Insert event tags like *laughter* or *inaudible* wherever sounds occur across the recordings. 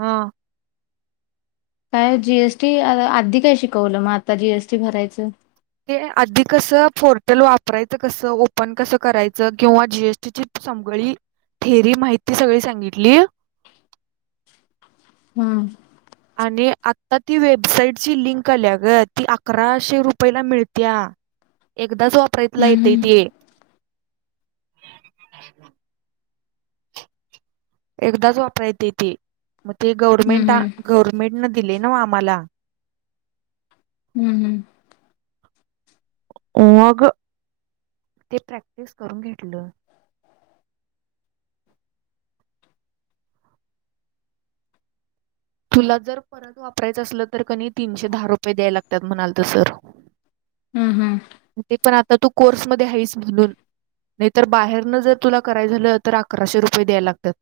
हा. काय जीएसटी आधी काय शिकवलं मग आता जीएसटी भरायचं. ते आधी कस! पोर्टल वापरायचं कसं! ओपन कसं करायचं. किंवा जीएसटी सगळी थेरी माहिती सगळी सांगितली. *unintelligible* हम. आणि आता ती वेबसाइटची लिंक आलिया ग ती अकराशे रुपयला मिळत्या. *unintelligible* आपल्याच वापरात येते हम्म ते एकदाच वापराय त ते मग ते गव्हर्नमेंट हम्म गव्हर्नमेंट न दिले. ना आम्हाला हम्म हम्म. हो अगं मग ते प्रॅक्टिस करून घेतलं. *unintelligible* तुला जर परत वापरायचं असलं. तर कनी तीनशे दहा रुपये द्याय लागतात म्हणाल तर सर हम्म हम्म. ते पण आता तू कोर्समध्ये आहेस म्हणून नाहीतर बाहेरनं जर तुला कराय झालं तर अकराशे रुपये द्याय लागतात.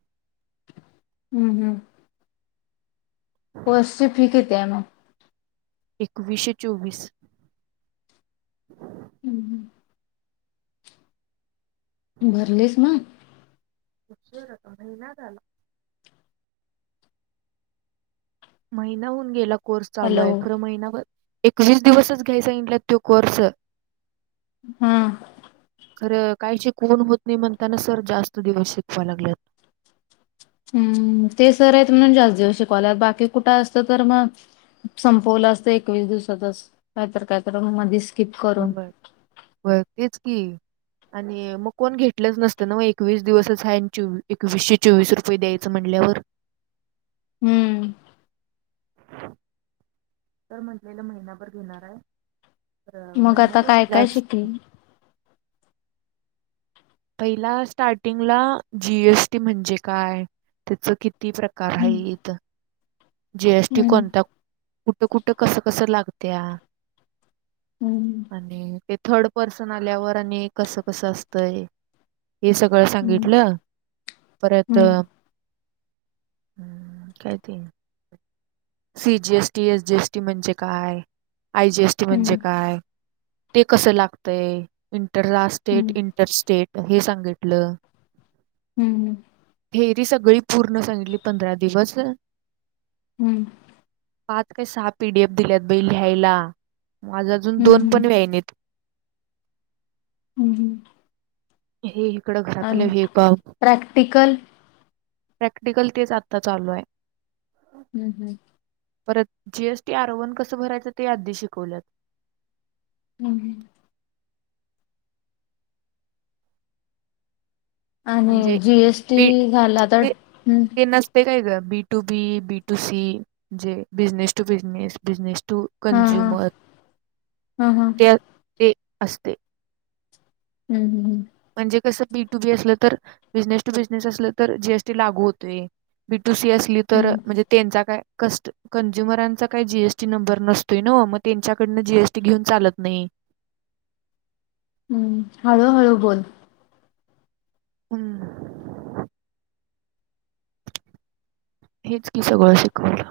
हम्म हम्म. तेम एकवीशे चोवीस भरलीस म शता महिना झाला. महिनाहन गेला कोर्स चालू हॅलो आहे. खरं महिनाभर एकवीस दिवसच घ्यायचा इला तो कोर्स हम्म. काही शिकवण होत नाही म्हणताना. सर जास्त दिवस शिकवा लागलेत. हम्म ते सर आहेत म्हणून जास्त दिवस शिकवाल्या बाकी कुठं असतं तर मग संपवलं असत एकवीस दिवसातच कायत कायत मध्येस बर बर तेच की आणि मग कोण घेतलंच नसतं! ना मग एकवीस दिवसच आहे एकवीसशे चोवीस रुपये द्यायचं म्हटलं. *unintelligible* हम्म. तर म्हटलेलं महिनाभर घेणार आहे. तर मग आता महिन्यापेक्षा काय काय जास्त शिकले? पहिला स्टार्टिंगला जीएसटी म्हणजे काय? त्याच कि किती प्रकार आहे. हम्म इथ. जीएसटी हम्म कोणता कुठं कुठं कस कसं लागत. हम्म आणि ते थर्ड पर्सन आल्यावर आणि कसं कसं असतय. हे सगळं सांगितलं. परत हम्म हम्म काय ते सी जीएसटी एस जीएसटी म्हणजे काय आय जीएसटी म्हणजे हम्म काय? ते कसं लागतय इंटरा हम्म स्टेट इंटरस्टेट. हे सांगितलं. हम्म! हम्म! थेरी सगळी पूर्ण सांगितली पंधरा दिवस. हम्म. पाच काही सहा पीडीएफ दिल्यात बाई लिहायला माझ अजून दोन पण हम्म व्यायनेत. हम्म ह! *unintelligible* प्रॅक्टिकल प्रॅक्टिकल तेच आता चालू आहे. हम्म हम्म! परत G S T R one कसं भरायचं ते आधी शिकवल्यात. हम्म! म्हणजे आणि बी जीएसटी झाला तर हं, ते नसते काय ग? B to B B to C जे business to business business. To हा हा कंझ्युमर हा हा त्या ते असते. हम्, हम्, हम्! म्हणजे कसं बी टू बी असलं तर बिझनेस टू बिझनेस असलं तर जीएसटी लागू होतोय. बी दुसरी असली हं, तर हं. म्हणजे त्यांचा काय. कस् कंझ्युमरांचा काही जीएसटी नंबर नसतोय न मग त्यांच्याकडनं जीएसटी घेऊन चालत नाही. हम्! हळूहळू बोल. हम्म! हेच की सगळं शिकवलं.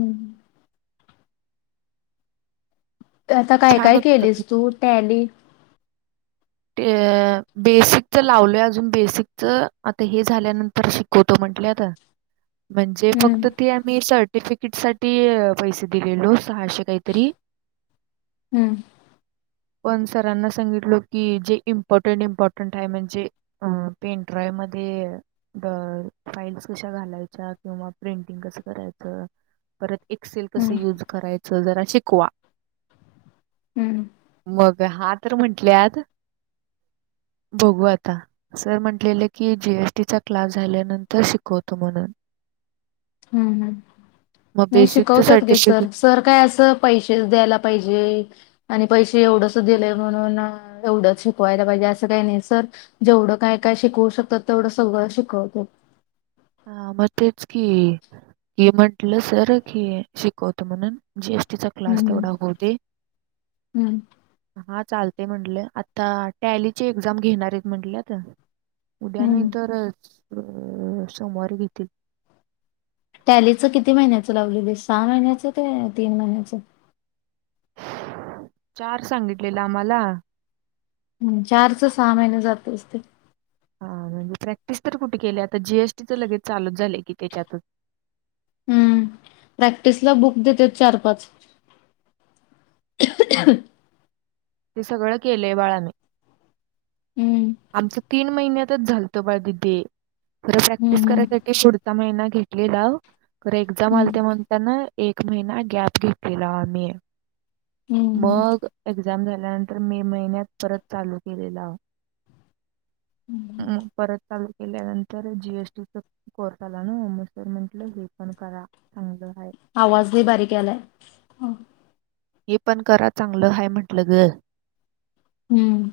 हम्! आता काय छान काय होतं. केलेस तू टॅली? ते बेसिकच लावलोय अजून बेसिकच आता हे झाल्यानंतर शिकवतो म्हण म्हटल्याता. म्हणजे हं, फक्त ती आम्ही सर्टिफ किट साठी पैसे दिलेलो सहाशे काहीतरी हम्म! होय मग सरांना सांगितलो कि जे इम्पॉर्टंट इम्पॉर्टंट आहे म्हणजे अ पेंट्रॉय मध्ये फाईल्स कशा घालायच्या किंवा प्रिंटिंग कसं करायचं परत एक्सेल कस हं, युज करायच? जरा शिकवा. हं, मग हा तर म्हंटल्यात. बघू आता सर म्हंटलेलं की जी एस टीचा क्लास झाल्यानंतर शिकवतो म्हणून. हम्म! हम्म! मग नाही बेसिकचं शिकवतात गे सर्टिफिकेट सर सर काय असं पैसे द्यायला पाहिजे. आणि पैसे एवढंच दिलेय म्हणून एवढंच शिकवायला पाहिजे असं काही नाही सर जेवढं काय काय शिकवू शकतात तेवढं सगळ शिकवतो. हा मग तेच की हे म्हटलं सर की शिकवतो म्हणून. जी एस टी चा हं, क्लास हं, तेवढा होऊदे. हं, चालते म्हटलं आता टॅलीची एक्झाम घेणार आहेत म्हंटल्यात. उद्या नाही हं. तर. अ सोमवारी घेतील. टॅलीचं किती महिन्याचं लावलेली सहा महिन्याच ते तीन महिन्याच? चार सांगितलेला आम्हाला. हम्! चारचा सहा महिने जातच ते. हा म्हणजे प्रॅक्टिस तर कुठे केली आता जी एस टीच लगेच चालूच झाले की त्याच्यातच. हम्म प्रॅक्टिसला बुक देतेत चार, पाच ते सगळं केलेय बाळाने हम्म आमचं तीन महिन्यातच झालतं बाळ दिदे खरं प्रॅक्टिस हम्म करायसाठी शूडता महिना घेतलेला खरं एक्झाम हम्म आलत्या म्हणताना एक महिना गॅप घेतलेला आम्ही. हम्म हम्म मग एक्झाम झाल्यानंतर मे महिन्यात परत चालू केलेला. हम्म हम् परत चालू केल्यानंतर जीएसटीचा कोर्स आला नई, म सर म्हनलं हे पण करा चांगलं. आहे आवाज लय बारीक यालाय हे पण करा चांगलं हाय म्हंटलं ग. हम्म.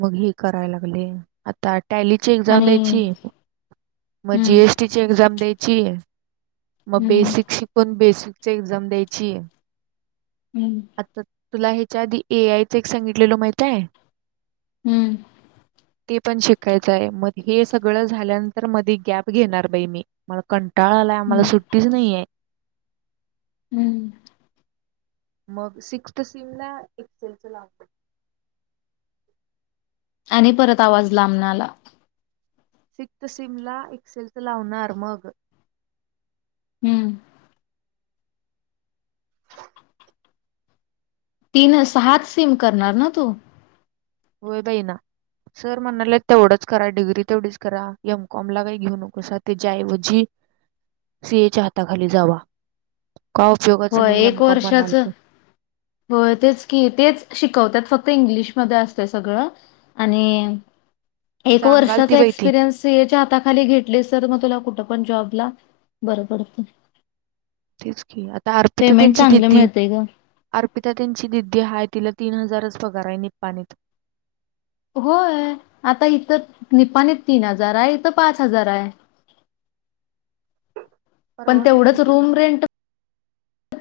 मग हे कराय लागले आता टॅलीची एक्झाम आणि द्यायची, मग हम्म जीएसटीची एक्झाम द्यायची मग हम्म बेसिक शिकून बेसिकची एक्झाम द्यायची. हम्म आता तुला हेच्या आधी ए आय च एक सांगितलेलो माहित हाय? हम्म. ते पण शिकायचं आहे मग हे सगळं झाल्यानंतर मध्ये गॅप घेणार बाई मी मला कं टाळा आलाय आम्हाला हम्म सुट्टीच नाहीय. हम्म. मग सिक्सथ सिम ला *unintelligible* आणि परत आवाज लांबन आला. सिक्स्थ सीम ला एक्सेलच लावणार मग हम्म. तीन अं सहा च सिम करणार ना तू? होय बई ना. सर म्हणाल्यात तेवढंच करा. डिग्री तेवढीच करा एम. कॉम ला काय घिऊ नकासा तेज्या ऐवजी सी ए च्या हाताखाली जावा. का उपयोगाचं होय नाही एम एक कॉम वर्षाच, म्हणाल तर होय तेच की तेच शिकवत्यात फक्त ते इंग्लिशमध्ये असतय सगळं आणि एक सांगाल ती वर्षाचा बाई ती एक्सपिरियन्स सी ए च्या हाताखाली घेतलीस तर म तुला कुठ पण जॉबला बर पडतंय. तेच की आता अर्पिता तेंची दीदी, मिळतंय गं. अर्पिता त्यांची दीदी हाय तिला तीन हजारच पगार हाय निपाणीत. होय आता इथं निपाणीत तीन हजार हाय इथं पाच हजार हाय. *inaudible* पण परवडत नाही तेवढंच ते रूम रेंट,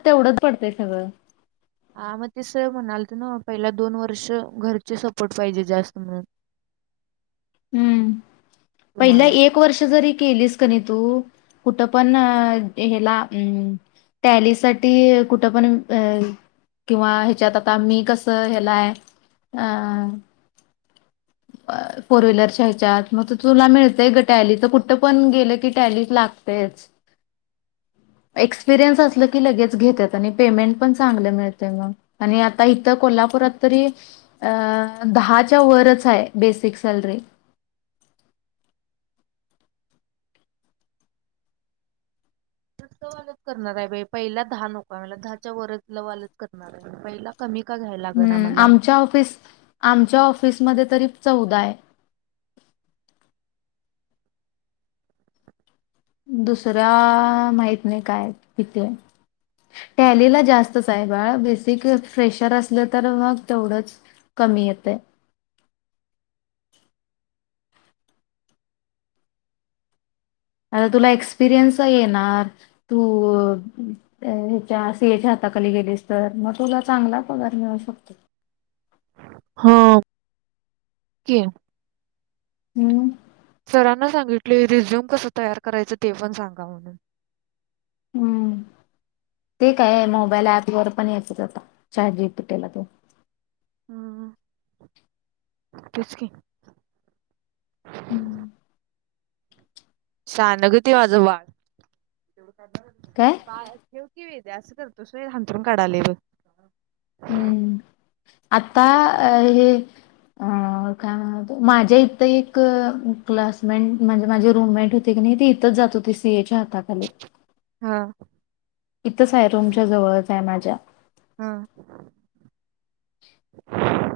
तेवढंच पडतय सगळं. हा मग ते सर म्हणालते नव पहिला दोन वर्ष घरचे सपोर्ट पाहिजे जास्त म्हणून. हम्, पहिला तुम्हाला एक वर्ष जरी केलीस कणी तू कुठं पण अं हेला अ टॅली साठी कुठं पण अ किंवा ह्याच्यात आता मी कसं हेलाय अं फोर व्हीलरच्या हेच्यात मग तुला मिळतय ग टॅली कुठं पण गेलं की टॅली ला गतयचं. एक्सपिरेन्स आसंल की लगे च घेत्यात आणि पेमेंट पण चांगल मिळतय मग आणि आता इथं कोल्हापूरात तरी अं दहाच्या वरच हाय बेसिक सॅलरी. *unintelligible* करणार हाय बाई पहिला दहा नकोय मला दहाच्या वरच वालच करणाराय पहिला कमी का घ्यायला लागल हम् आम्हाला आमच्या ऑफिस, आमच्या ऑफिसमध्ये तरी चौदा हाय. दुसऱ्या आ माहीत नाही काय किती हाय. टॅलीला जास्तच आहे बाळ, बेसिक फ्रेशर असलं तर मग तेवढच कमि येतंय. आता तुला एक्सपिरियन्स येणार तू हच्याच्या सी ए हाताखाली गेलीस तर मग तुला चांगला पगार मिळू शकतो. हो, कि. हम्म. सरांना सांगितलोय रिझ्यूम कसं तयार करायचं ते पण सांगा म्हणून. हम्म. ते काय मोबाईल ऍप वर पण येतात आता चाट जी पी टी ला तेन. हम्म तेस क हम्म. शानगती माझं बाळ काय बा ्वेदु असं करतोस हांंतरण काढाले ब हम्म आता अ हे अ काय म्हणत माझ्या इथ एक क्लासमेट म्हणजे माझे रूममेट होते आणि ते इथच जात होते सीएच्या हाताखाली हा इथंच आहे रूमच्या जवळच आहे माझ्या हा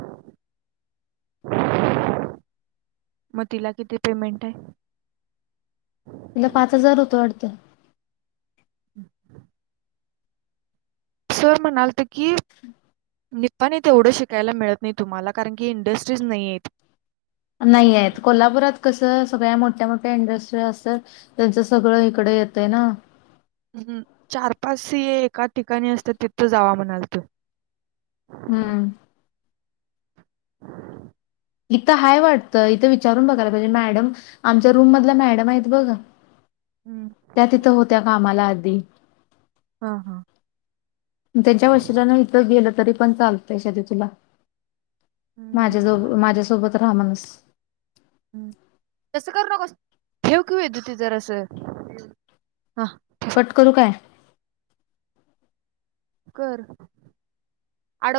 *inaudible* मग तिला किती पेमेंट आहे तुला पाच हजार होतो अडत हम् *inaudible* सर मनालतिथ की हम् निने तेवढं शिकायला मिळत नाही तुम्हाला कारण की इंडस्ट्रीज नाहीय आहेत नाही आहेत. कोल्हापुरात कसं सगळ्या मोठ्या मोठ्या इंडस्ट्री असेल त्यांच सगळं इकडे येतय ना हम्म चार पाच सीये हे एका ठिकाणी असतात तिथो जावा म्हणाल तो हम्म हम्म. इथं हय वाटतं इथं विचारून बघायला पाहिजे मॅडम आमच्या रूम मधल्या मॅडम आहेत बघ त्या तिथं होत्या कामाला आधी हा हा त्यांच्या वशियांना न इथ गेलं तरी पण चालतय तुला माझ्या ज हम्म. माझ्यासोबत राहा म्हणस हम्म *inaudible* तसं करू नकोस ठेव कि वेदु ते जरासा कट करू काय कर आड